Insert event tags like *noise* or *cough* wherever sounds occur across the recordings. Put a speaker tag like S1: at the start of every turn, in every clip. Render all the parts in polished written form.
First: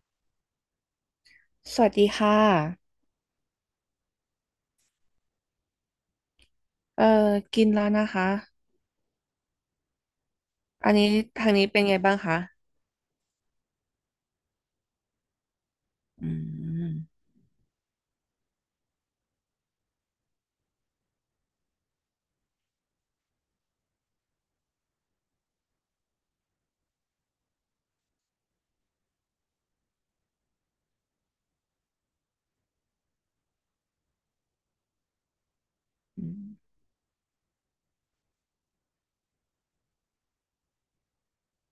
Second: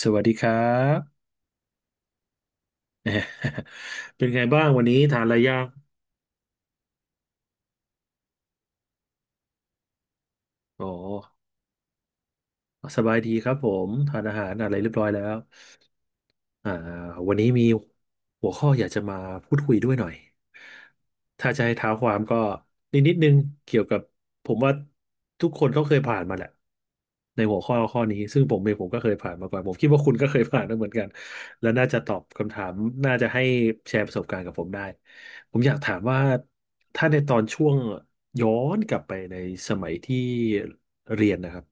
S1: สวัสดีครับ
S2: สวัสดีค่ะ
S1: *laughs* เป็นไงบ้างวันนี้ทานอะไรยัง
S2: เอ่อกินแล้วนะคะ
S1: อ๋อ
S2: อันนี้ทางนี้เป็นไงบ้างคะ
S1: สบายดีครับผมทานอาหารอะไรเรียบร้อยแล้วอ่าวันนี้มีหัวข้ออยากจะมาพูดคุยด้วยหน่อยถ้าจะให้เท้าความก็นิดนึงเกี่ยวกับผมว่าทุกคนก็เคยผ่านมาแหละในหัวข้อข้อนี้ซึ่งผมเองผมก็เคยผ่านมาก่อนผมคิดว่าคุณก็เคยผ่านมาเหมือนกันและน่าจะตอบคำถามน่าจะให้แชร์ประสบการณ์กับผมได้ผมอยากถามว่า
S2: อืม
S1: ถ้าในตอนช่วง ย้อนกลับไปในสมัยที่เรียนนะครับ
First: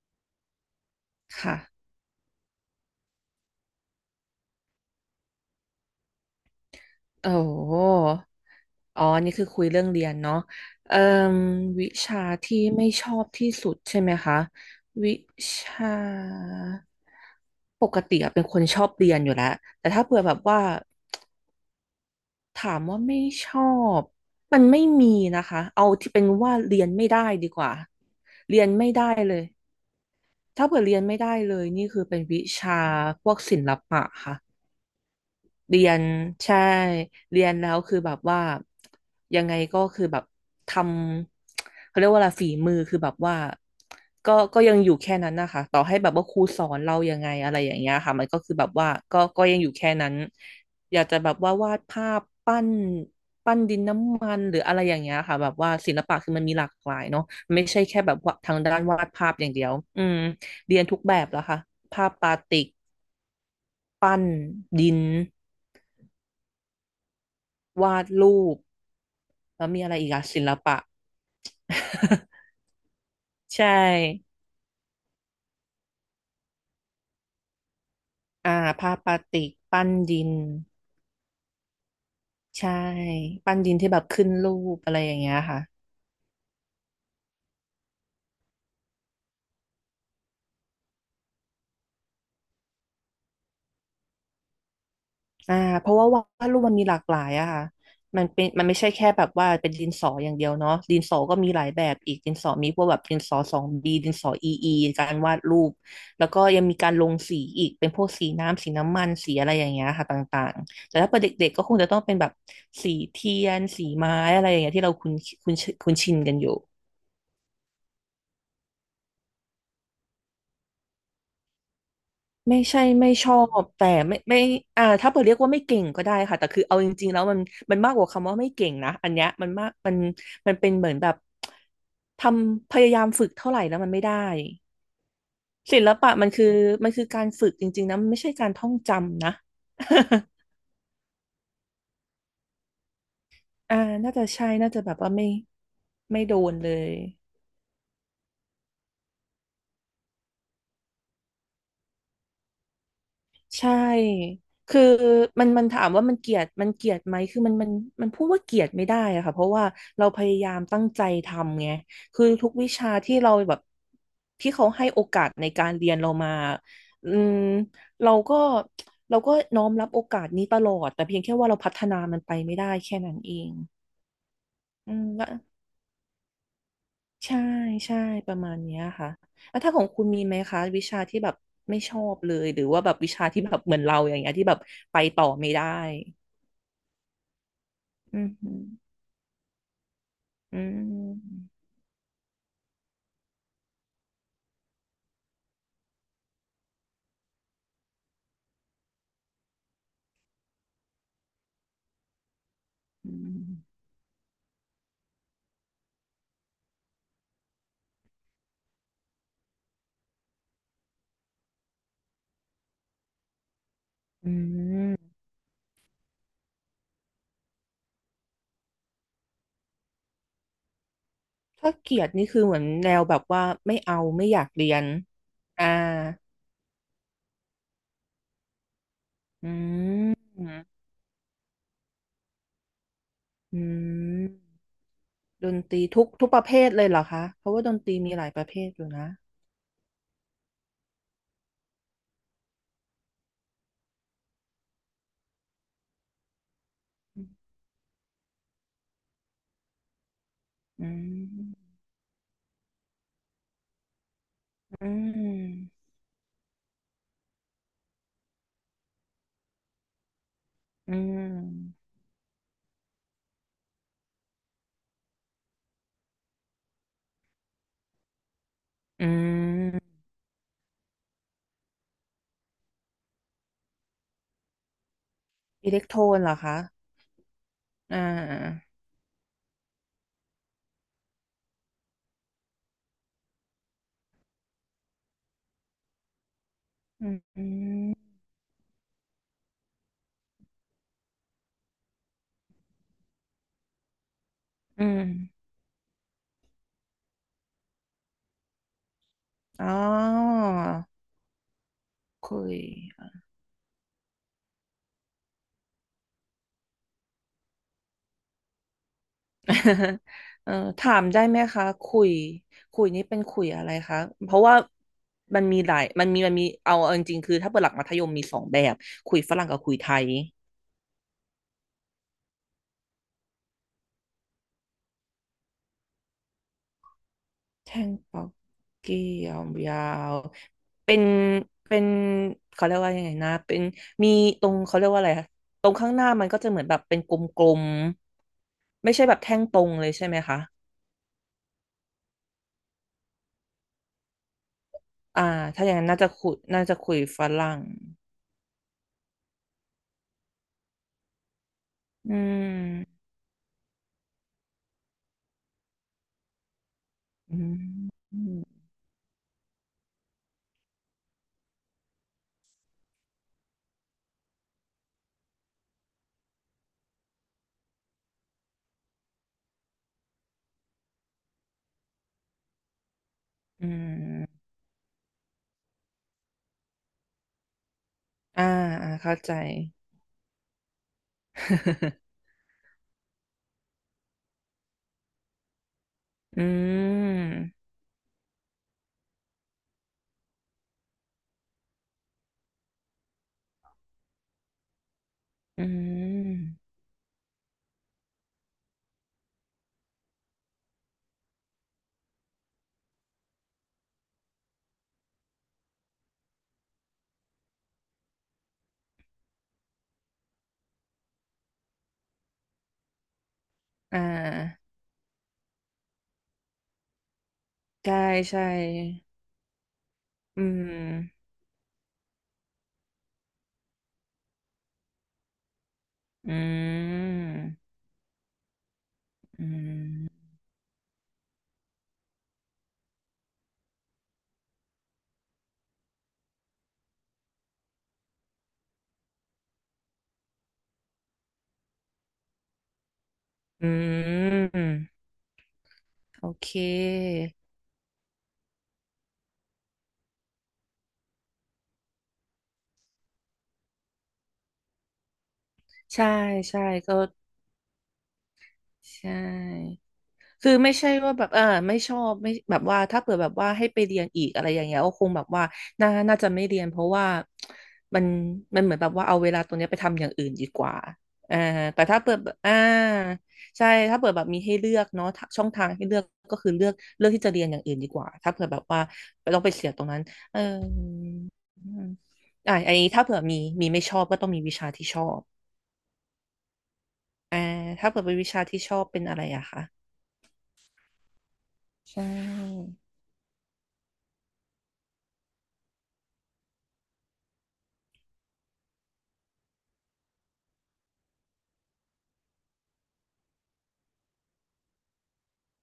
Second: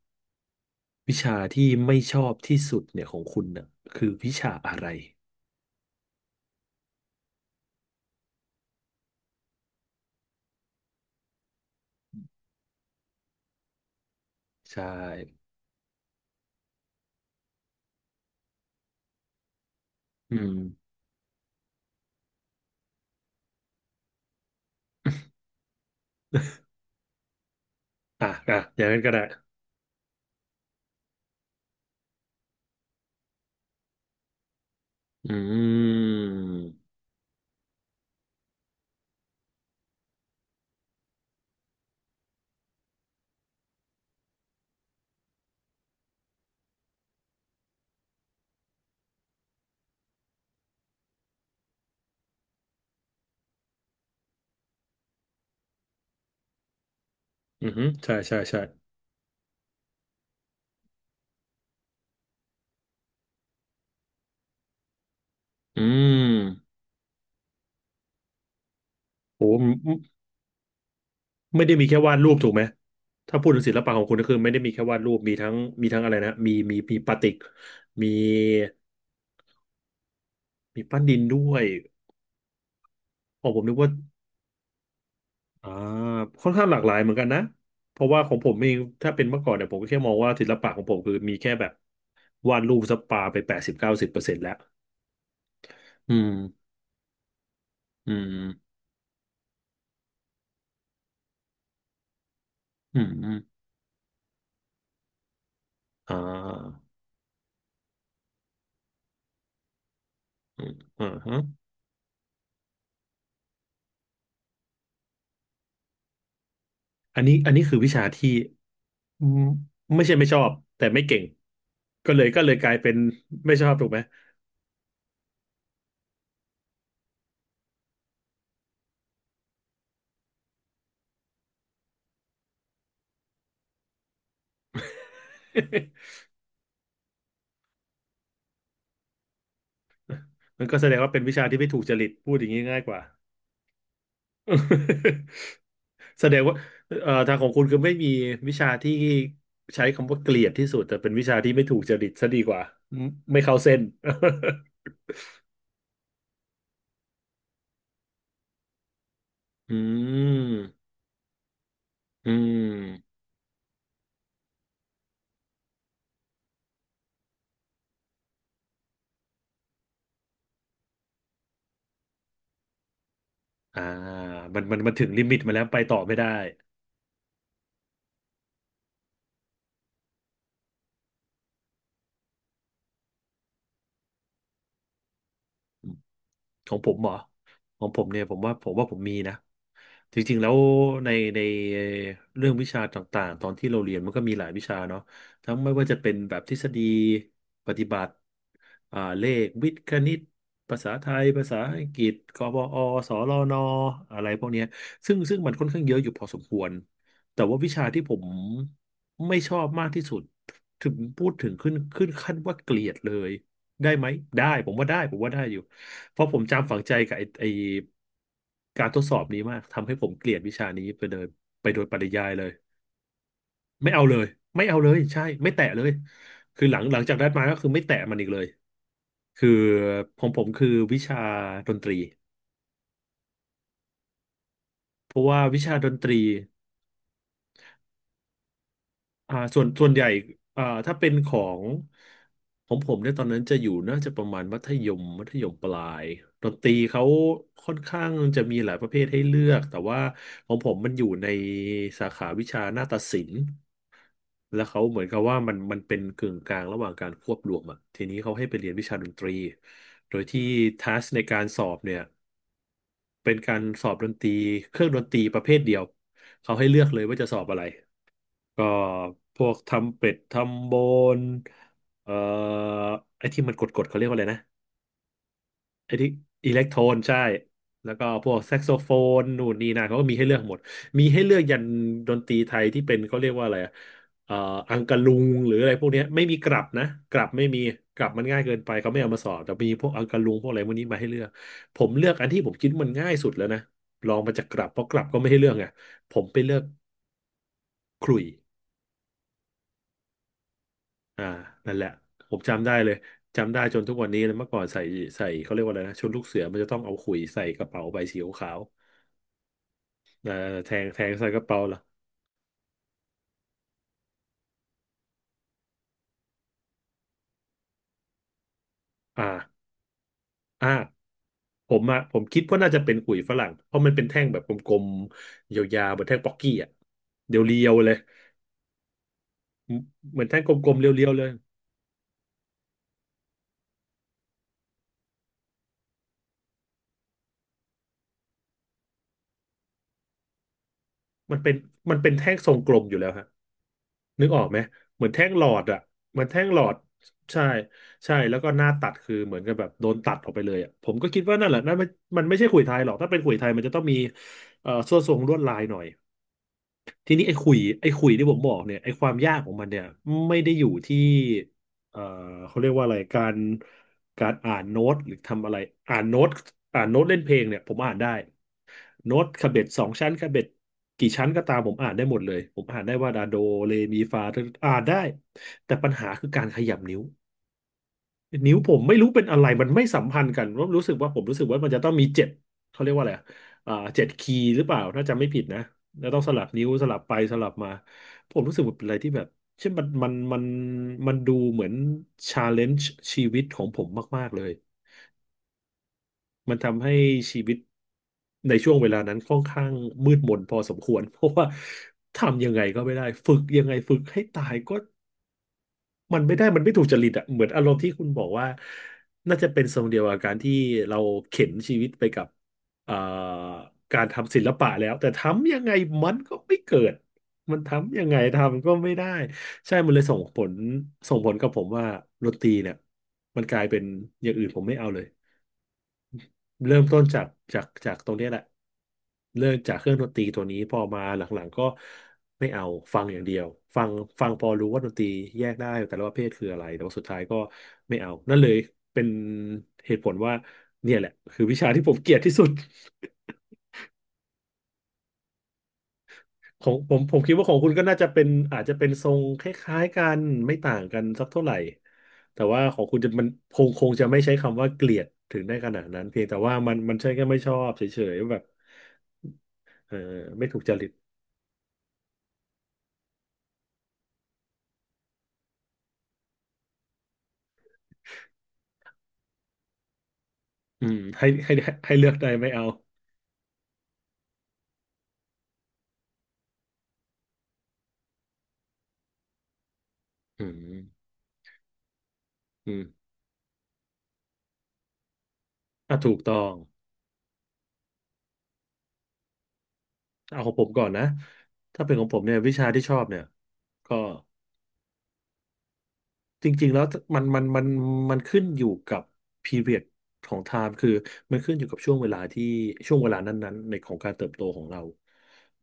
S1: วิชาที่
S2: ค่ะ
S1: ไม่ชอบที่สุดเนี่ยของคุณน่ะคือวิชาอะไร
S2: โอ้โหอ๋อนี่คือคุยเรื่องเรียนเนาะเอ่มวิชาที่ไม่ชอบที่สุดใช่ไหมคะ
S1: ใช่
S2: วิชาปกติอะเป็นคนชอบเรียนอยู่แล้วแต่ถ้าเผื่อแบ
S1: อื
S2: บ
S1: ม
S2: ว่าถามว่าไม่ชอบ มันไม่มีนะคะ เอาที่เป็นว่าเรียนไม่ได้ดีกว่า
S1: อ่ะอ่ะ
S2: เรียน
S1: อย่าง
S2: ไม่
S1: นั้น
S2: ได้
S1: ก็ได้
S2: เลย ถ้าเผื่อเรียนไม่ได้เลยนี่คือเป็นวิชาพวกศิลปะค่ะ
S1: อื
S2: เรียนใช่
S1: ม
S2: เรียนแล้วคือแบบว่ายังไงก็คือแบบทำเขาเรียกว่าอะไรฝีมือคือแบบว่าก็ยังอยู่แค่นั้นนะคะต่อให้แบบว่าครูสอนเรายังไงอะไรอย่างเงี้ยค่ะมันก็คือแบบว่าก็ยังอยู่แค่นั้นอยากจะแบบว่าวาดภาพปั้นปั้นดินน้ำมันหรืออะไรอย่างเงี้ยค่ะแบบว่าศิลปะคือมันมีหลากหลายเนาะไม่
S1: อือ
S2: ใช่
S1: ฮึ
S2: แค่แบ
S1: ใช่
S2: บว่า
S1: ใช่
S2: ทา
S1: ใช่
S2: งด้านวาดภาพอย่างเดียวอืมเรียนทุกแบบแล้วค่ะภาพปาติกปั้นดิน
S1: อืม
S2: วาดรูป
S1: โห
S2: แล้วมีอะไร
S1: ไม่
S2: อีกอะศิลปะ
S1: ไม่ได้มีแค่วาด
S2: *laughs*
S1: รูปถูกไหมถ้าพูดถึ
S2: ใช
S1: งศิลปะของคุณก็
S2: ่
S1: คือไม่ได้มีแค่วาดรูปมีทั้งอะไรนะมีปาติกมี
S2: อ่าผ้าปาติกปั้นดิน
S1: มีปั้นดินด้วย
S2: ใช่
S1: โอ้
S2: ปั้
S1: ผ
S2: น
S1: ม
S2: ดิ
S1: นึ
S2: น
S1: กว่า
S2: ที่แบบขึ้นรูปอะไรอย่างเงี้ยค่ะ
S1: อ่าค่อนข้างหลากหลายเหมือนกันนะเพราะว่าของผมเองถ้าเป็นเมื่อก่อนเนี่ยผมก็แค่มองว่าศิลปะของผมคือมีแค่แบบวาดรูปสปาไป80-90%แล้ว
S2: อ่าเพราะว่า
S1: อื
S2: ว
S1: ม
S2: าดรูปมันมีหลากหลายอะค่ะ
S1: อื
S2: มันเป็นมัน
S1: ม
S2: ไม่ใช่แค่แบบว่าเป็นดินสออย่างเดียวเนาะดินสอก็มีหลายแบบอีกดินสอมีพวกแบ
S1: อื
S2: บ
S1: ม
S2: ดิน
S1: อื
S2: ส
S1: ม
S2: อสองบีดินสออีการวาดรูป
S1: อ่
S2: แล้วก็ยังมี
S1: า
S2: การลงสีอีกเป็นพวกสีน้ำสีน้ำมันสีอะไรอย่างเงี้ยค่ะต่าง
S1: อืม
S2: ๆแต่
S1: อ่า
S2: ถ้าเป็น
S1: ฮะ
S2: เด็กๆก็คงจะต้องเป็นแบบสีเทียนสีไม้อะไรอย่างเงี้ยที่เราคุ้นคุ้นคุ้นชินกันอยู่
S1: อันนี้อันนี้คือวิชาที่อืมไม่ใช่ไม่ชอบแต่ไม่เก่งก็เลย
S2: ไม่
S1: กลาย
S2: ใช่
S1: เป็น
S2: ไม่ชอ
S1: ไม่ช
S2: บ
S1: อบถู
S2: แต่
S1: กไหม
S2: ไม่อ่าถ้าเปิดเรียกว่าไม่เก่งก็ได้ค่ะแต่คือเอาจริงๆแล้วมันมากกว่าคำว่าไม่เก่งนะอันเนี้ยมันมากมันเป็นเหมือนแบบทำพยายามฝึกเท่าไหร่แล้วมันไม่ได้ศิลปะ
S1: *laughs*
S2: มันคือการฝึกจริงๆนะมันไม่ใช่การท่องจำนะ
S1: มันก็แสดงว่าเป็นวิชาที่ไม่ถูกจริตพูดอย่างนี้ง่ายกว่า
S2: *laughs* อ่าน่าจะใช่น่าจะแบบว่าไม่
S1: *laughs*
S2: ไม่
S1: แส
S2: โด
S1: ดง
S2: น
S1: ว่า
S2: เลย
S1: ทางของคุณคือไม่มีวิชาที่ใช้คำว่าเกลียดที่สุดแต่เป็นวิชาที่ไม่ถูกจริตซะดีกว่าไม่ไม่เข้า
S2: ใช่
S1: เส้น
S2: คือ
S1: *laughs*
S2: มันถามว่ามันเกลียดมันเกลียดไหมคือมันพูดว่าเกลียดไม่ได้อะค่ะเพราะว่า
S1: อื
S2: เราพยายา
S1: ม
S2: มตั้งใจทำไงคือ
S1: อื
S2: ทุกวิชา
S1: ม
S2: ที่เราแบบที่เขาให้โอกาสในการเรียนเรามาอืมเราก็เราก็น้อมรับโอกาสนี้ตลอด แต่เพียงแค่ว่าเราพัฒนามันไปไม่ได้แค่นั้นเอง
S1: อ่ามันมันมั
S2: อื
S1: นถึง
S2: ม
S1: ลิมิตมาแล้วไปต่อไม่ได้
S2: ใช่ใช่ประมาณเนี้ยค่ะแล้วถ้าของคุณมีไหมคะวิชาที่แบบไม่ชอบเลยหรือว่าแบบวิชาที่แบบเหมือนเราอย่างเงี้ยที่แบบไปต่อไม่ได้
S1: ของผมเหรอของผม
S2: อื
S1: เนี่ยผมว่า
S2: ม
S1: ผมว่าผมมีนะจริงๆแล้ว
S2: อื
S1: ในใน
S2: ม
S1: เรื่องวิชาต่างๆตอนที่เราเรียนมันก็มีหลายวิชาเนาะทั้งไม่ว่าจะเป็นแบบทฤษฎีปฏิบัติเลขวิทย์คณิตภาษาไทยภาษาอังกฤษกบอส
S2: อื
S1: ลน
S2: ม
S1: อะไรพวกเนี้ยซึ่งมันค่อนข้างเยอะอยู่พอสมควรแต่ว่าวิชาที่ผมไม่ชอบมากที่สุดถึงพูดถึงขึ้นขึ้นขั้นว่าเกลียดเลยได้ไหม
S2: อื
S1: ได้ผมว่า
S2: ม
S1: ได้ผมว่าได้อยู่ เพราะผมจำฝังใจกับไอ้การทดสอบนี้มากทำให้ผมเกลียดวิชานี้ไปเลยไป
S2: ถ้า
S1: โดย
S2: เก
S1: ป
S2: ลีย
S1: ริ
S2: ด
S1: ยา
S2: นี่
S1: ย
S2: คื
S1: เล
S2: อ
S1: ย
S2: เหมือนแนวแบบว่าไม่
S1: ไม่
S2: เอา
S1: เอาเลย
S2: ไม่อยาก
S1: ไม่
S2: เรี
S1: เอา
S2: ยน
S1: เลยใช่ไม่แตะ
S2: อ่า
S1: เลยคือหลังจากได้มาก็คือไม่แตะมันอีกเลยคื
S2: อื
S1: อ
S2: ม
S1: ผมผ
S2: อ
S1: มคือวิชาดนตรี
S2: ืม
S1: เพราะว่า
S2: ดน
S1: วิชา
S2: ตรี
S1: ดนต
S2: ทุก
S1: รี
S2: ทุกประเภทเลยเหรอคะเพราะว่าดนตรีมีหลายประเภทอยู่นะ
S1: ส่วนใหญ่ถ้าเป็นของผมเนี่ยตอนนั้นจะอยู่น่าจะประมาณมัธยมปลายดนตรีเขา
S2: อ
S1: ค่อนข้างจะมีหลายประเภทให้เลือกแต่ว่าของผม
S2: ื
S1: มันอยู่ใน
S2: ม
S1: สาขาวิชานาฏศิลป์แล้วเขา
S2: อื
S1: เหมือนกับว่ามัน
S2: ม
S1: มันเป็นกึ่งกลางระหว่างการควบรวมอ่ะทีนี้เขาให้ไปเรียนวิชาดนตรีโดยที่ทั
S2: อื
S1: สในการสอบ
S2: ม
S1: เนี่ยเป็นการสอบดนตรีเครื่องดนตรีประเภทเดียวเขาให้เลือกเลยว่าจะสอบอะไร ก็
S2: อื
S1: พวก
S2: ม
S1: ทำเป็ดทำโบนเอ่อไอ้ที่มันกดๆเขาเรียกว่าอะไรนะ
S2: อิเล็ก
S1: ไอ้
S2: โทร
S1: ที่
S2: นเหรอ
S1: อิ
S2: คะ
S1: เล็กโทรนใช่แล้ว
S2: อ่
S1: ก็พวกแซก
S2: า
S1: โซโฟนนู่นนี่นั่นเขาก็มีให้เลือกหมดมีให้เลือกยันดนตรีไทยที่เป็นเขาเรียกว่าอะไรอะเอ่ออังกะลุงหรืออะไรพวกเนี้ยไม่มีกลับนะ
S2: อื
S1: ก
S2: ม
S1: ลับ
S2: อื
S1: ไม่มีกลับ
S2: ม
S1: มันง่ายเกินไปเขาไม่เอามาสอนแต่มีพวกอังกะลุงพวกอะไรพวกนี้มาให้เลือกผมเลือกอันที่ผมคิดมันง่ายสุดแล้วนะลองมาจากกลับเพ
S2: อื
S1: ราะกลั
S2: ม
S1: บก็ไม่ให้เลือกไงผมไปเลือกขลุ่ย
S2: อ๋อ
S1: อ่านั่นแหละผม
S2: คุย
S1: จำได้เลยจำได้จนทุกวันนี้เลยเมื่อก่อนใส่เขาเรียกว่าอะไรนะชุดลูกเสือมันจะต้องเอาขุยใส่กระเป๋าใบสีขาวๆ
S2: *laughs* เอ่อ
S1: แทง
S2: ถา
S1: แท
S2: ม
S1: ง
S2: ได้
S1: ใส่
S2: ไห
S1: ก
S2: ม
S1: ระเป๋า
S2: คะ
S1: เหรอ
S2: คุย คุยนี่เป็นคุยอะไรคะ เพราะว่ามันมีหลายมันมีเอาจริงๆคือถ้าเปิดหลักมัธยมมีสองแบบคุยฝรั่งกับ
S1: อ่า
S2: คุยไทย
S1: อ่าผมอะผมคิดว่าน่าจะเป็นขุยฝรั่งเพราะมันเป็นแท่งแบบกลมๆยาวๆเหมือนแท่งป๊อกกี้อะเรีย
S2: แท
S1: วๆเล
S2: ง
S1: ย
S2: ปักเกี่ยวยาว
S1: เหมือนแท่งกลมๆ
S2: เป็น
S1: เรียวๆเลย
S2: เป็นเขาเรียกว่ายังไงนะเป็นมีตรงเขาเรียกว่าอะไรคะตรงข้างหน้ามันก็จะเหมือนแบบเป็นกลม ไม่ใช่แบบแท่งตรงเลยใช่ไหมคะ
S1: มันเป็นมันเป็นแท่งทรงกลมอยู่แล้วฮะ นึกออกไหมเหมือน
S2: อ่า
S1: แท่งหลอด
S2: ถ้าอย่าง
S1: อ่ะ
S2: นั้นน่าจะ
S1: เหมือน
S2: คุย
S1: แท่งหล
S2: น่า
S1: อ
S2: จะ
S1: ด
S2: คุยฝ
S1: ใช่
S2: รั่ง
S1: ใช่แล้วก็หน้าตัดคือเหมือนกับแบบโดนตัดออกไปเลยอ่ะผมก็คิดว่านั่นแหละนั่นมัน
S2: อื
S1: มันไม่ใช่ขุยไทยหรอก
S2: ม
S1: ถ้าเป็นขุยไทยมันจะต้องมีส่วนทรงลวดลายหน่อยทีนี้ไอ้
S2: อื
S1: ขุ
S2: ม
S1: ยไอ้ขุย
S2: อื
S1: ที่ผ
S2: ม
S1: มบอกเนี่ยไอ้ความยากของมันเนี่ยไม่ได้อยู่ที่เอ่อเขาเรียกว่าอะไรการอ่านโน้ตหรือทำอะไรอ่านโน้ตอ่านโน้ตเล่นเพลงเนี่ยผมอ่านได้ โน้ตคาเบ็ดสองชั้นคาเบ็ดกี่ชั้นก็ตามผมอ่านได้หมดเลยผมอ่านได้ว่าดาโด
S2: อื
S1: เรมีฟา
S2: ม
S1: อ่านได้แต่ปัญหาคือการขยับนิ้ว
S2: อ่า
S1: นิ้วผม
S2: อ่า
S1: ไม่รู้
S2: เข้า
S1: เป็น
S2: ใจ
S1: อะไรมันไม่สัมพันธ์กันผมรู้สึกว่ามันจะต้องมีเจ็
S2: *laughs*
S1: ดเขาเรียกว่าอะไรอะอ่าเจ็ดคีย์หรือเปล่าถ้าจำไม่ผิดนะแล้วต้องส
S2: อื
S1: ลับนิ้วสลับไปสลับ
S2: ม
S1: มาผมรู้สึกว่าเป็นอะไรที่แบบเช่นมันมันดูเหมือนชาเลนจ์ชีวิตของผมมากๆเลย
S2: อื
S1: มัน
S2: ม
S1: ทำให้ชีวิตในช่วงเวลานั้นค่อนข้างมืดมนพอสมควร *laughs* เพราะว่าทำยังไงก็ไม่ได้ฝึกยังไงฝึกให้ตายก็มันไม่ได้มันไม่ถูกจริตอะเหมือนอารมณ์ที่คุณบอกว่าน่าจะเป็นทรงเดียวกับการที่เราเข็นชีวิตไปกับเอ่อ
S2: อ่
S1: การทำศิล
S2: า
S1: ปะแล้วแต่ทำยังไงมันก็ไม่เกิดมัน
S2: ใช่
S1: ทำยังไง
S2: ใช่
S1: ทำก็ไม่ได้ใช่มันเลยส่งผ
S2: อื
S1: ลส่ง
S2: ม
S1: ผลกับผมว่าดนตรีเนี่ยมันกลายเป็นอย่างอื่นผมไม่เอาเลย
S2: อื
S1: เริ่มต้นจา
S2: ม
S1: กจากตรงเนี้ยแหละ
S2: อื
S1: เริ่มจากเครื่องดนตรี
S2: ม
S1: ตัวนี้พอมาหลังๆก็ไม่เอาฟังอย่างเดียวฟังฟังพอรู้ว่าดนตรีแยกได้แต่ละประเภทคืออะไรแต่ว่าสุดท้ายก็ไม่เอานั่นเลยเป็นเหตุผลว่าเนี่ยแหละคือวิชาที่ผมเกลียดที่สุด *laughs*
S2: อืมโอเค
S1: ของผมผมคิดว่าของคุณก็น่าจะเป็นอาจจะเป็นทรงคล้ายๆกันไม่ต่างกันสักเท่าไหร่แต่ว่าของคุณจะมันคงจะไม่ใช้คำว่าเกลียดถึงได้ขนาดนั้น
S2: ใช่
S1: เพียงแต่ว่า
S2: ใช่
S1: มันมั
S2: ก็
S1: นใช่แค่ไม่ชอบเฉยๆแบบ
S2: ใช่
S1: เออไม่
S2: คือ
S1: ถูกจ
S2: ไม่
S1: ริ
S2: ใช่
S1: ต
S2: ว่าแบบเออไม่ชอบไม่แบบว่าถ้าเปิดแบบว่าให้ไปเรียนอีกอะไรอย่างเงี้ยก็คงแบบว่าน่าจะไม่เรียนเพราะว่ามันมันเหมือนแบบว่าเอาเวลาตรงเนี้ยไปทำอย่างอื่นดีกว่า
S1: อืมให้
S2: อ่า
S1: ให้ให้
S2: แต่
S1: ให้
S2: ถ้า
S1: เลื
S2: เปิ
S1: อก
S2: ด
S1: ได้ไม่
S2: อ่า
S1: เอา
S2: ใช่ถ้าเปิดแบบมีให้เลือกเนาะถ้าช่องทางให้เลือกก็คือเลือกที่จะเรียนอย่างอื่นดีกว่าถ้าเผื่อแบบว่าเราไปเสียตรงนั้นเออ
S1: อืม
S2: อืมอ่า
S1: อื
S2: อัน
S1: ม
S2: นี้ถ้าเผื่อมีมีไม่ชอบก็ต้องมีวิชาที่ชอบ
S1: อ่ะถูกต้อง
S2: อ่าถ้าเผื่อเป็นวิชาที่ชอบเป็นอะไรอะคะ
S1: เอาของผมก่อนนะถ้าเป็น
S2: ใช
S1: ของผมเนี่ยวิชา
S2: ่
S1: ที่ชอบเนี่ยก็ จริงๆแล้วมันมันขึ้นอยู่กับ period ของ time คือมันขึ้นอยู่กับช่วงเวลาที่ช่วงเวลานั้นๆในของการเติบโตของเรา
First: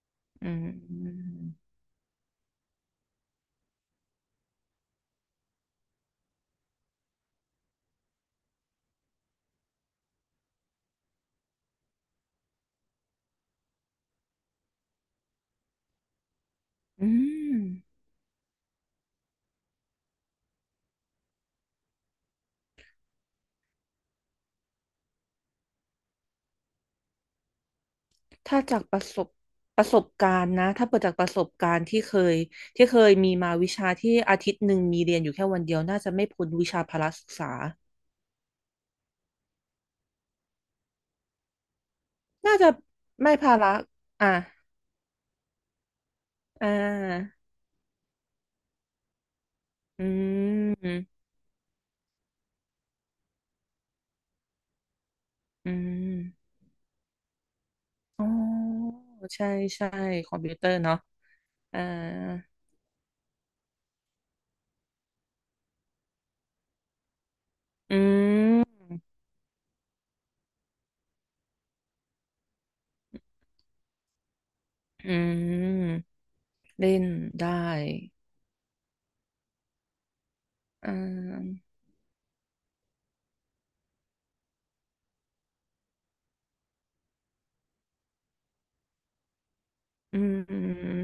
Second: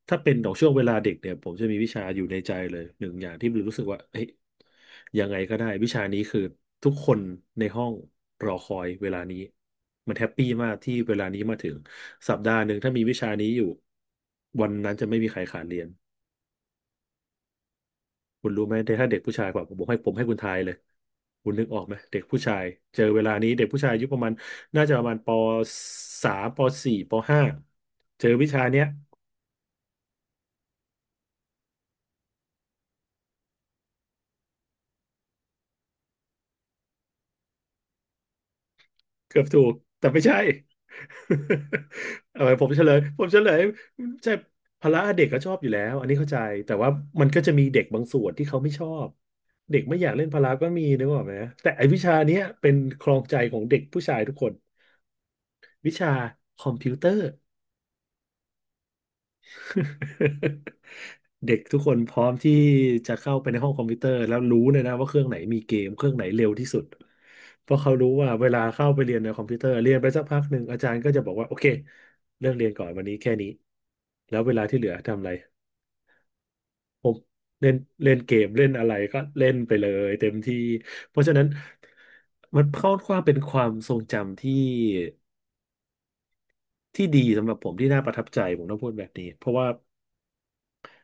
S1: ถ้าเป็นข
S2: อื
S1: องช่วงเวลาเด็กเนี่ย
S2: ม
S1: ผมจะมีวิชาอยู่ในใจเลยหนึ่งอย่างที่รู้สึกว่าเฮ้ยยังไงก็ได้วิชานี้คือทุกคนในห้องรอคอยเวลานี้มันแฮปปี้มากที่เวลานี้มาถึงสัปดาห์หนึ่งถ้ามีวิชานี้อยู่วันนั้นจะไม่มีใครขาดเรียน
S2: อืม
S1: คุณรู้ไหมถ้าเด็กผู้ชายกว่าผมให้คุณทายเลยคุณนึกออกไหมเด็กผู้ชายเจอเวลานี้เด็กผู้ชายอายุประมาณน่าจะประมาณปสามปสี่ปห้าเจอวิ
S2: ถ้า
S1: ชา
S2: จา
S1: เนี้
S2: ก
S1: ย
S2: ประสบการณ์นะถ้าเปิดจากประสบการณ์ที่เคยมีมาวิชาที่อาทิตย์หนึ่งมีเรียนอยู่แค่วันเดียวน่าจะไม่พ้นวิชาพละศึกษา
S1: เกือบถูกแต่ไม่ใช่ *laughs* เออ
S2: น่า
S1: ผ
S2: จะ
S1: มเฉลยผม
S2: ไม่
S1: เฉ
S2: พ
S1: ลย
S2: ละอ่ะ
S1: ใช่พละเด็กก็ชอบอยู่แล้วอันนี้เข้าใจ
S2: อ่
S1: แต่ว่ามัน
S2: า
S1: ก็จะมีเด็กบางส่วนที่เขาไม่ชอบเด็กไม่
S2: อื
S1: อยากเล่นพละก็มีนึกอ
S2: ม
S1: อกไหมแต่ไอ้วิชาเนี้ยเป็นครองใจของเด็กผู้ชายทุกคน
S2: อื
S1: วิชา
S2: ม
S1: คอมพิวเตอร์
S2: อ๋อใช่ใช่คอมพิว
S1: *laughs*
S2: เตอร์เนาะ
S1: เด็กทุก
S2: อ่า
S1: คนพร้อมที่จะเข้าไปในห้องคอมพิวเตอร์แล้วรู้เลยนะว่าเครื่องไหนมีเกมเครื่องไหนเร็วที่สุดเพราะเขารู้ว่าเวลาเข้าไปเรียนในคอมพิวเตอร์เรียนไปสักพักหนึ่งอาจารย์ก็จะบอกว่าโอเคเรื่องเรียนก่อนวันนี้แค่นี้แล้วเวลาที่เหลือ
S2: อื
S1: ทำอะไร
S2: มเล่
S1: ผ
S2: น
S1: ม
S2: ได้
S1: เล่นเล่นเกมเล่นอะไรก็เล่นไปเลยเต็มที่
S2: อ่
S1: เพราะฉะนั้น
S2: า
S1: มันค่อนข้างเป็นความทรงจำที่ที่ดีสำหรับผมที่น่าประทับใจผมต้องพูดแบบนี้เพราะว่า
S2: อืม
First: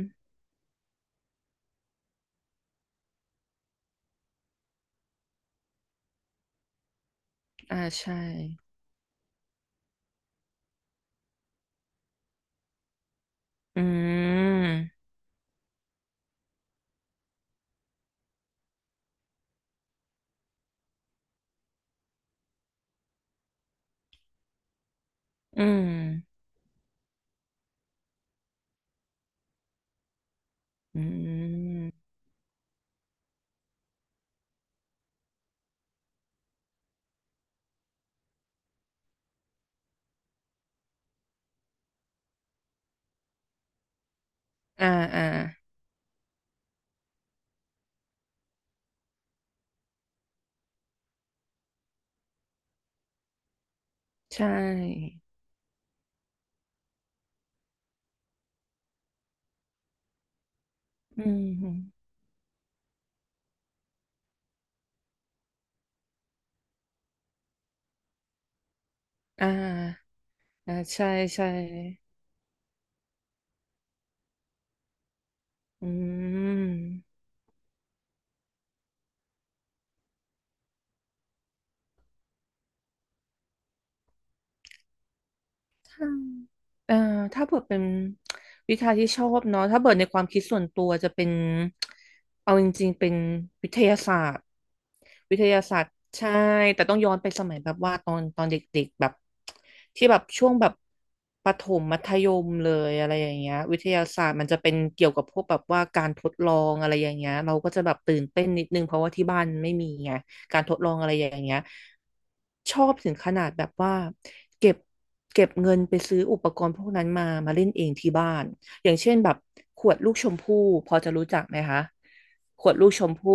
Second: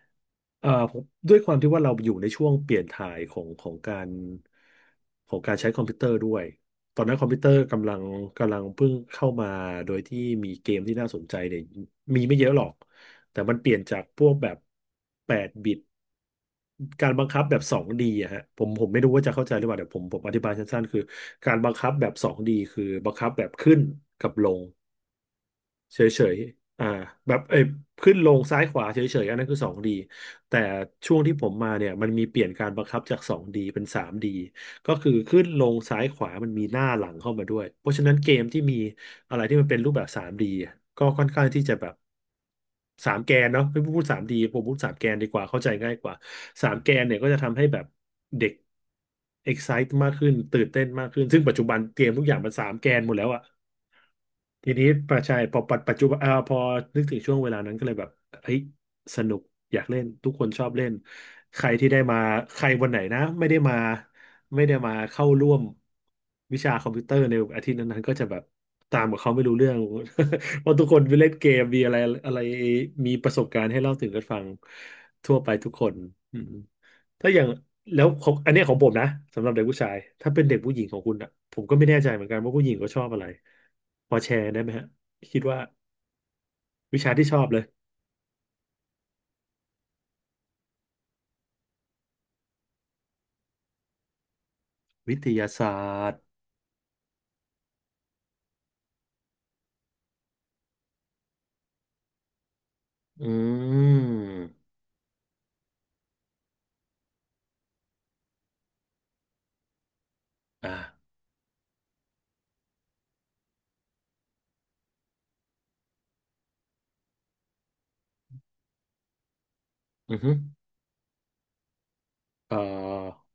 S1: ผมด้วยความที่ว่าเราอยู่ในช่วงเปลี่ยนถ่ายของการของการใช้คอมพิวเตอร์ด้วยตอนนั้นคอมพิวเตอร์
S2: อ่า
S1: กำลัง
S2: ใช่
S1: กำลังเพิ่งเข้ามาโดยที่มีเกมที่น่าสนใจเนี่ยมีไม่เยอะหรอกแต่มันเปลี่ยน
S2: อื
S1: จากพวกแบบ
S2: ม
S1: 8 บิตการบังคับแบบ 2D อะฮะผมไม่รู้ว่าจะเข้าใจหรือเปล่าเดี๋ยวผมอธิบายสั้นๆคือการบังคับแบบ 2D คือบังคับแบบขึ้นกับลง
S2: อืม
S1: เฉยๆ อ่าแบบเอ้ยขึ้นลงซ้ายขวาเฉยๆอันนั้นคือ 2D แต่
S2: อื
S1: ช่วงที่ผมมาเนี่ยมั
S2: ม
S1: นมีเปลี่ยนการบังคับจาก 2D เป็น 3D ก็คือขึ้นลงซ้ายขวามันมีหน้าหลังเข้ามาด้วยเพราะฉะนั้นเกมที่มีอะไรที่มันเป็นรูปแบบ 3D อะก็ค่อนข้างที่จะแบบสามแกนเนาะไม่พูด 3D ผมพูด
S2: อ่า
S1: สามแกน
S2: อ่า
S1: ดีกว่าเข้าใจง่ายกว่าสามแกนเนี่ยก็จะทำให้แบบเด็ก excite มากขึ้นตื่นเต้นมากขึ้นซึ่งปัจจุบันเกมทุกอย่างมันสามแกนหมดแล้วอะ
S2: ใช
S1: ทีนี้ป
S2: ่
S1: ระชายพอปัจจุบันพอนึกถึงช่วงเวลานั้นก็เลยแบบเฮ้ยสนุกอยากเล่นทุกคนชอบเล่น
S2: อื
S1: ใครที่ได้
S2: ม
S1: มาใครวันไหนนะไม่ได้มาไม่ได้มาเข้าร่วมวิชาคอมพิวเตอร์ในอาทิตย์นั้นๆก็จะแบบตามกับเขาไม่
S2: อ่า
S1: รู้เรื่อง *laughs* เพ
S2: อ่า
S1: ราะทุกคน
S2: ใช่
S1: ไปเล่นเก
S2: ใช่
S1: มมีอะไรอะไรมีประสบการณ์ให้เล่าถึงกันฟังทั่วไปทุกค
S2: อื
S1: นอืม ถ้าอย่างแล้วของอันเนี้ยของผมนะสำหรับเด็กผู้ชายถ้าเป็นเด็กผู้หญิงของคุณอ่ะผมก็ไม่แน่ใจเหมือนกันว่าผู้หญิงก็ชอบอะไรพอแชร์ได้ไหมฮะคิดว่า
S2: ม เอ่อ
S1: วิชาที่ชอ
S2: ถ้า
S1: บ
S2: เปิ
S1: เลย
S2: ดเป็น *tsk* วิชาที่ชอบเนาะถ้าเปิดในความคิดส่วนตัวจะเป็นเอาจริงๆเป็นวิทยาศาสตร์
S1: วิท
S2: วิท
S1: ยา
S2: ยา
S1: ศา
S2: ศาสตร์
S1: สตร์
S2: ใช่แต่ต้องย้อนไปสมัยแบบว่าตอนเด็กๆแบบที่แบบช่วงแบบประถมมัธยมเลยอะไร
S1: อื
S2: อย่างเงี้ยวิทยาศาสตร์มันจะเป็
S1: ม
S2: นเกี่ยวกับพวกแบบว่าการทดลองอะไรอย่างเงี้ยเราก็จะแบบตื่นเต้นนิดนึงเพราะว่าที่บ้านไม่มีไง การ
S1: อ่า
S2: ทดลองอะไรอย่างเงี้ยชอบถึงขนาดแบบว่าเก็บเก็บเงินไปซื้ออุปกรณ์พวกนั้นมาเล่นเองที่บ้านอย่างเช่นแบบขวดลู
S1: อื
S2: ก
S1: อ
S2: ช
S1: ฮึ
S2: มพู่พอจะรู้จักไหมคะ
S1: เอ่
S2: ขวดลูกชม
S1: อ
S2: พู่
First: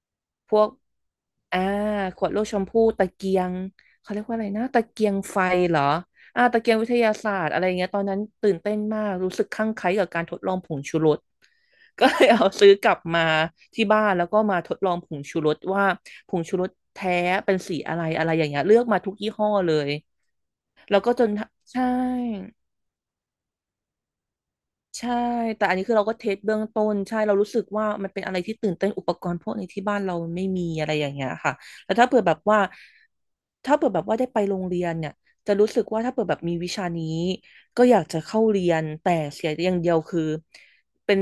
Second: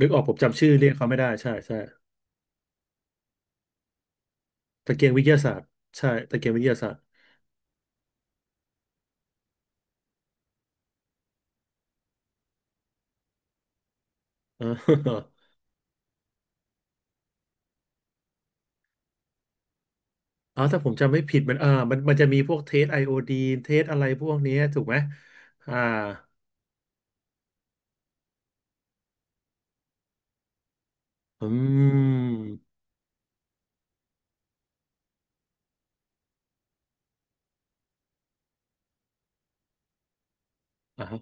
S1: นึกออกผม
S2: พ
S1: จำ
S2: ว
S1: ชื่
S2: ก
S1: อเรียกเขาไม่ได้ใช่
S2: อ่า
S1: ใช่
S2: ขวดลูกชมพู่ตะเกียงเขาเรียกว่าอะไรนะตะ
S1: ตะเกี
S2: เกี
S1: ย
S2: ย
S1: ง
S2: ง
S1: วิท
S2: ไฟ
S1: ยาศาสตร์
S2: เหรอ
S1: ใช่ตะเกียง
S2: ตะ
S1: วิท
S2: เกีย
S1: ยา
S2: งวิ
S1: ศาส
S2: ท
S1: ตร์
S2: ยาศาสตร์อะไรเงี้ยตอนนั้นตื่นเต้นมากรู้สึกคลั่งไคล้กับการทดลองผงชูรส ก็ *laughs* เลยเอาซื้อกลับมาที่บ้านแล้วก็มา
S1: เอ
S2: ทดลองผง
S1: อ *laughs*
S2: ชูรสว่าผงชูรสแท้เป็นสีอะไรอะไรอย่างเงี้ยเลือกมาทุกยี่ห้อเลย
S1: อ๋อถ้าผม
S2: แล้วก็
S1: จำไม่
S2: จน
S1: ผิดมันอ่า
S2: ใช่
S1: มันมันจะมีพวกเทสไอโอดีนเทสอะไรพวกเนี้ยถูกไหม
S2: ใช่แต่
S1: อ่า
S2: อันนี้คือเราก็เทสเบื้องต้นใช่เรารู้สึกว่ามันเป็นอะไรที่ตื่นเต้นอุปกรณ์พวกนี้ที่บ้านเราไม่มีอะไรอย่างเงี้ย
S1: อื
S2: ค่ะแล้ว
S1: ม
S2: ถ้าเผื่อแบบว่าได้ไปโรงเรียนเนี่ยจะรู้สึกว่าถ้าเผื่อแบบมีวิชานี้ก็อยากจะเข้าเรียนแต่เสียอย่างเดียวคือ
S1: อ่า
S2: เป็
S1: ฮะ
S2: น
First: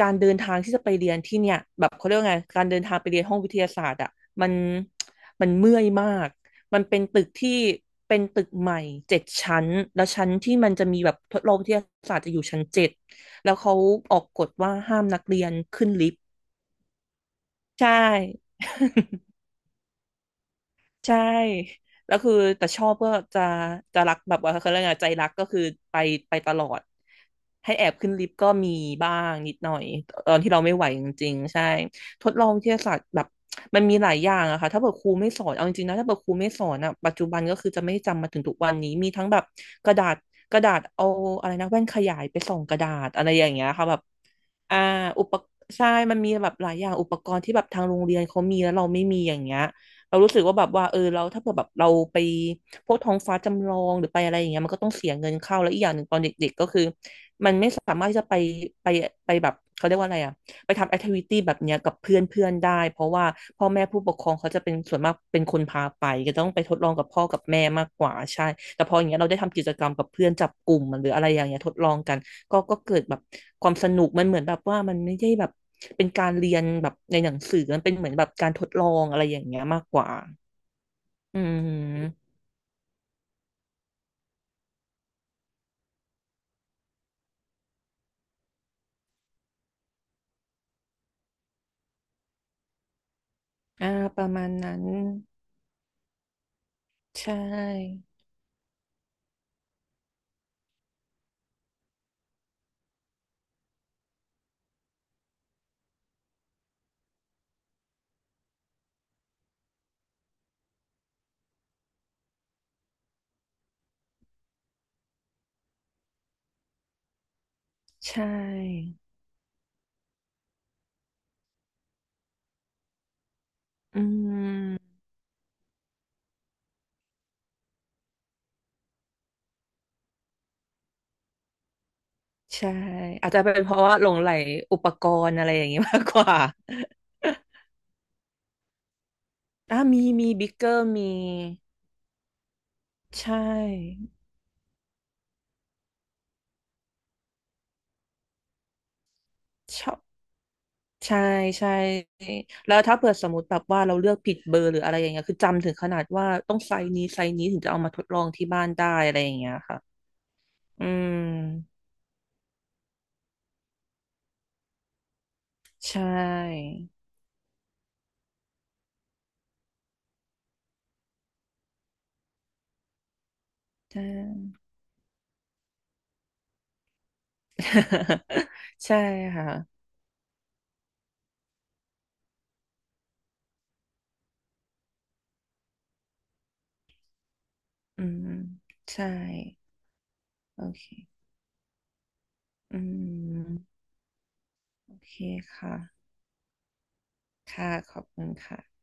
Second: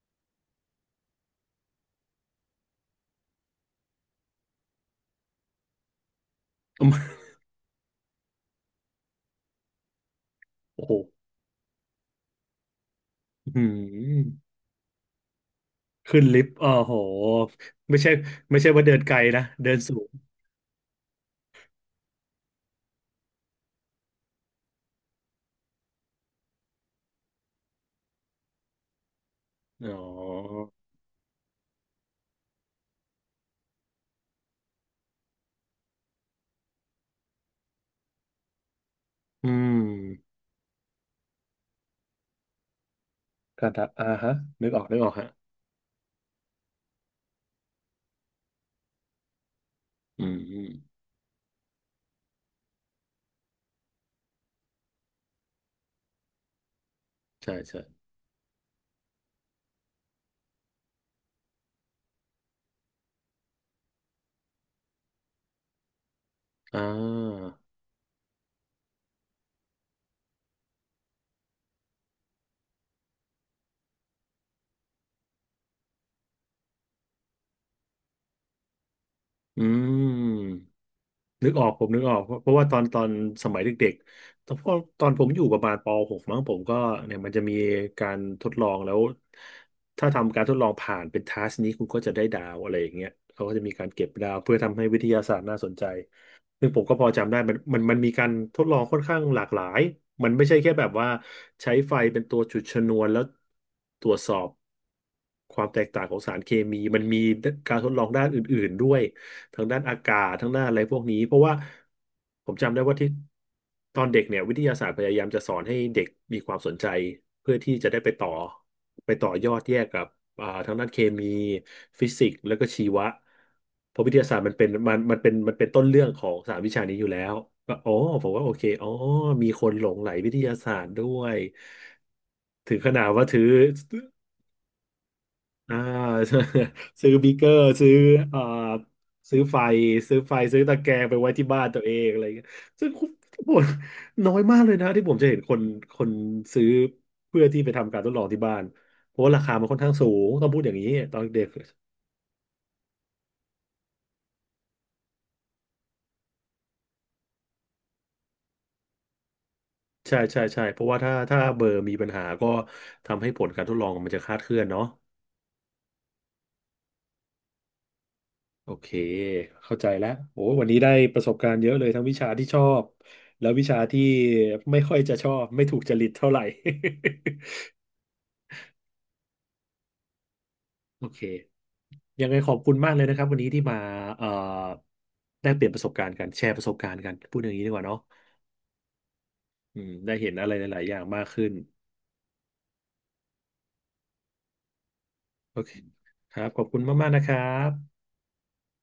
S2: การเดินทางที่จะไปเรียนที่เนี่ยแบบเขาเรียกว่าไงการเดินทางไปเรียนห้องวิทยาศาสตร์อ่ะมัน มันเมื่อยมาก มันเป็
S1: *laughs*
S2: นตึกที่เป็นตึกใหม่เจ็ดชั้น แล้วชั้นที่มัน
S1: โอ้
S2: จะ
S1: โห
S2: มีแบบทดลองวิทยาศาสตร์จะอยู่ชั้นเจ็ด แล้
S1: อื
S2: วเขาออก
S1: ม
S2: กฎว่าห้ามนักเรียนขึ้นลิฟ
S1: ขึ้
S2: ต์
S1: นลิฟต์อ๋อโห
S2: ใช่
S1: ไม่ใช่ ไม่ใช่ว่าเดินไกล
S2: *laughs*
S1: นะ เดินสูง
S2: ใช่แล้วคือแต่ชอบก็จะจะรักแบบว่าเขาเรียกไงใจรักก็คือไปไปตลอดให้แอบขึ้นลิฟต์ก็มีบ้างนิดหน่อย
S1: อ๋อ
S2: ตอนที่เราไม่ไหวจริงๆใช่ทดลองวิทยาศาสตร์แบบมันมีหลายอย่างอะค่ะถ้าเกิดครูไม่สอนเอาจริงๆนะถ้าเกิดครูไม่สอนอะปัจจุบันก็คือจะไม่จำมาถึงทุกวันนี้มีทั้งแบบ
S1: อื
S2: กระดาษ
S1: ม
S2: กระดาษเอาอะไรนะแว่นขยายไปส่องกระดาษอะไรอย่าง
S1: ก
S2: เงี้ย
S1: ระดา
S2: ค่ะ
S1: ษ
S2: แบบ
S1: อ่าฮะนึก
S2: อ่า
S1: ออกนึกออก
S2: อุ
S1: ฮะ
S2: ปใช่มันมีแบบหลายอย่างอุปกรณ์ที่แบบทางโรงเรียนเขามีแล้วเราไม่มีอย่างเงี้ย เรา
S1: อื
S2: รู้สึกว่าแบบว่าเอ
S1: ม
S2: อเราถ้าเผื่อแบบเราไปพวกท้องฟ้าจำลองหรือไปอะไรอย่างเงี้ยมันก็ต้องเสียเงินเข้าแล้วอีกอย่างหนึ่งตอนเด็กๆก็คือมั
S1: ใช่
S2: นไม่
S1: ใช่
S2: สามารถที่จะไปไปแบบเขาเรียกว่าอะไรอ่ะ ไปทำแอคทิวิตี้แบบเนี้ยกับเพื่อนเพื่อนได้เพราะว่าพ่อแม่ผู้ปกครองเขาจะเป็นส่วนมากเป็นคนพาไปก็ต้องไปท
S1: อ่
S2: ดลองกับพ่อกับ
S1: า
S2: แม่มากกว่าใช่แต่พออย่างเงี้ยเราได้ทำกิจกรรมกับเพื่อนจับกลุ่มหรืออะไรอย่างเงี้ยทดลองกันก็เกิดแบบความสนุกมันเหมือนแบบว่ามันไม่ได้แบบเป็นการเรียนแบบในหนังสือมันเป็นเหมือนแบบการทดลองอะไรอย่างเงี้
S1: อื
S2: ยมากก
S1: ม
S2: ว่าอื
S1: นึกออกผมนึกออก
S2: ม
S1: เพราะว่าตอนสมัยเด็กๆตอนพอตอนผมอยู่ประมาณปหกมั้งผมก็เนี่ยมันจะมีการทดลองแล้วถ้าทำการทดลองผ่านเป็นทัสนี้คุณก็จะได้ดาวอะไรอย่างเงี้ยเขาก็จะมีกา
S2: อ่า
S1: รเก็บ
S2: ป
S1: ดา
S2: ระ
S1: ว
S2: มาณ
S1: เพื่อ
S2: นั้
S1: ทำ
S2: น
S1: ให้วิทยาศาสตร์น่าสนใจซึ่งผมก็พอ
S2: ใช
S1: จำได้มัน
S2: ่
S1: มีการทดลองค่อนข้างหลากหลายมันไม่ใช่แค่แบบว่าใช้ไฟเป็นตัวจุดชนวนแล้วตรวจสอบความแตกต่างของสารเคมีมันมีการทดลองด้านอื่นๆด้วย ทางด้านอากาศทางด้านอะไรพวกนี้เพราะว่าผมจำได้ว่าที่ตอนเด็กเนี่ยวิทยาศาสตร์พยายามจะสอนให้เด็กมีความสนใจเพื่อที่จะได้ไป
S2: ใช
S1: ต่อ
S2: ่
S1: ไปต่อยอดแยกกับทางด้านเคมีฟิสิกส์แล้วก็ชีวะเพ
S2: อื
S1: ราะวิทยาศาสตร์มันเป็นมั
S2: ม
S1: นมันเป็นมันเป็นต้นเรื่องของสามวิชานี้อยู่แล้วก็อ๋อผมว่าโอเคอ๋อมีคนหลงใหลวิทยาศาสตร์ด้วย
S2: ใช่
S1: ถึงขนาดว่า
S2: อาจ
S1: ถื
S2: จะ
S1: อ
S2: เป็นเพราะว่าหลงใหลอุปกรณ์อะไรอย่าง
S1: อ่า
S2: นี้มากกว่า
S1: *laughs* ซื้อบีเกอร์
S2: *laughs*
S1: ซื้อเอ่อซื้อไฟ
S2: อ่ะมีมีบิ๊ก
S1: ซื้อ
S2: เก
S1: ตะ
S2: อร์
S1: แกร
S2: มี
S1: งไปไว้ที่บ้านตัวเองอะไรเงี้ยซึ่ง
S2: ใช
S1: ผม
S2: ่
S1: น้อยมากเลยนะที่ผมจะเห็นคนซื้อเพื่อที่ไปทำการทดลองที่บ้านเพราะว่าราคามันค่อน
S2: ช
S1: ข้า
S2: อ
S1: ง
S2: บ
S1: สูงต้องพูดอย่างนี้ต
S2: ใช่
S1: อนเด็ก
S2: ใช่แล้วถ้าเผื่อสมมติแบบว่าเราเลือกผิดเบอร์หรืออะไรอย่างเงี้ยคือจำถึงขนาดว่าต้องไซส์นี้ไซส์นี้ถึงจะเอามาทดลองที่บ้านได้อะไรอย่างเงี้ยค่ะ
S1: ใช่ใช่ใช่เพ
S2: อื
S1: ราะว่าถ้าเบอร์
S2: ม
S1: มีปัญหาก็ทำให้ผลการทดลองมันจะคลาดเคลื่อนเนาะ
S2: ใช่
S1: โอเคเข้าใจแล้วโอ้วันนี้ได้ประสบการณ์เยอะเลยทั้งวิชาที่ชอบแล้ววิชาที่
S2: ใช่
S1: ไม่ค่อยจะชอบไม่ถูกจริตเท่าไหร่ *laughs*
S2: *laughs* ใช่ค่ะ
S1: โอเคยังไงขอบคุณมากเลยนะครับวันนี้ที่มาเอ่อได้เปลี่ยนประสบการณ์กันแชร์ประสบการณ์กันพูดอย่างนี้ดีกว่าเนาะ
S2: อืมใช่
S1: อืมได้เห็นอะไร
S2: โอ
S1: หลา
S2: เค
S1: ยๆอย่างมากขึ้น
S2: อืมโอเค
S1: โอเค
S2: ค่ะ
S1: ครับขอบคุณมากๆนะครั
S2: ค่ะ
S1: บ
S2: ขอบคุณค่ะ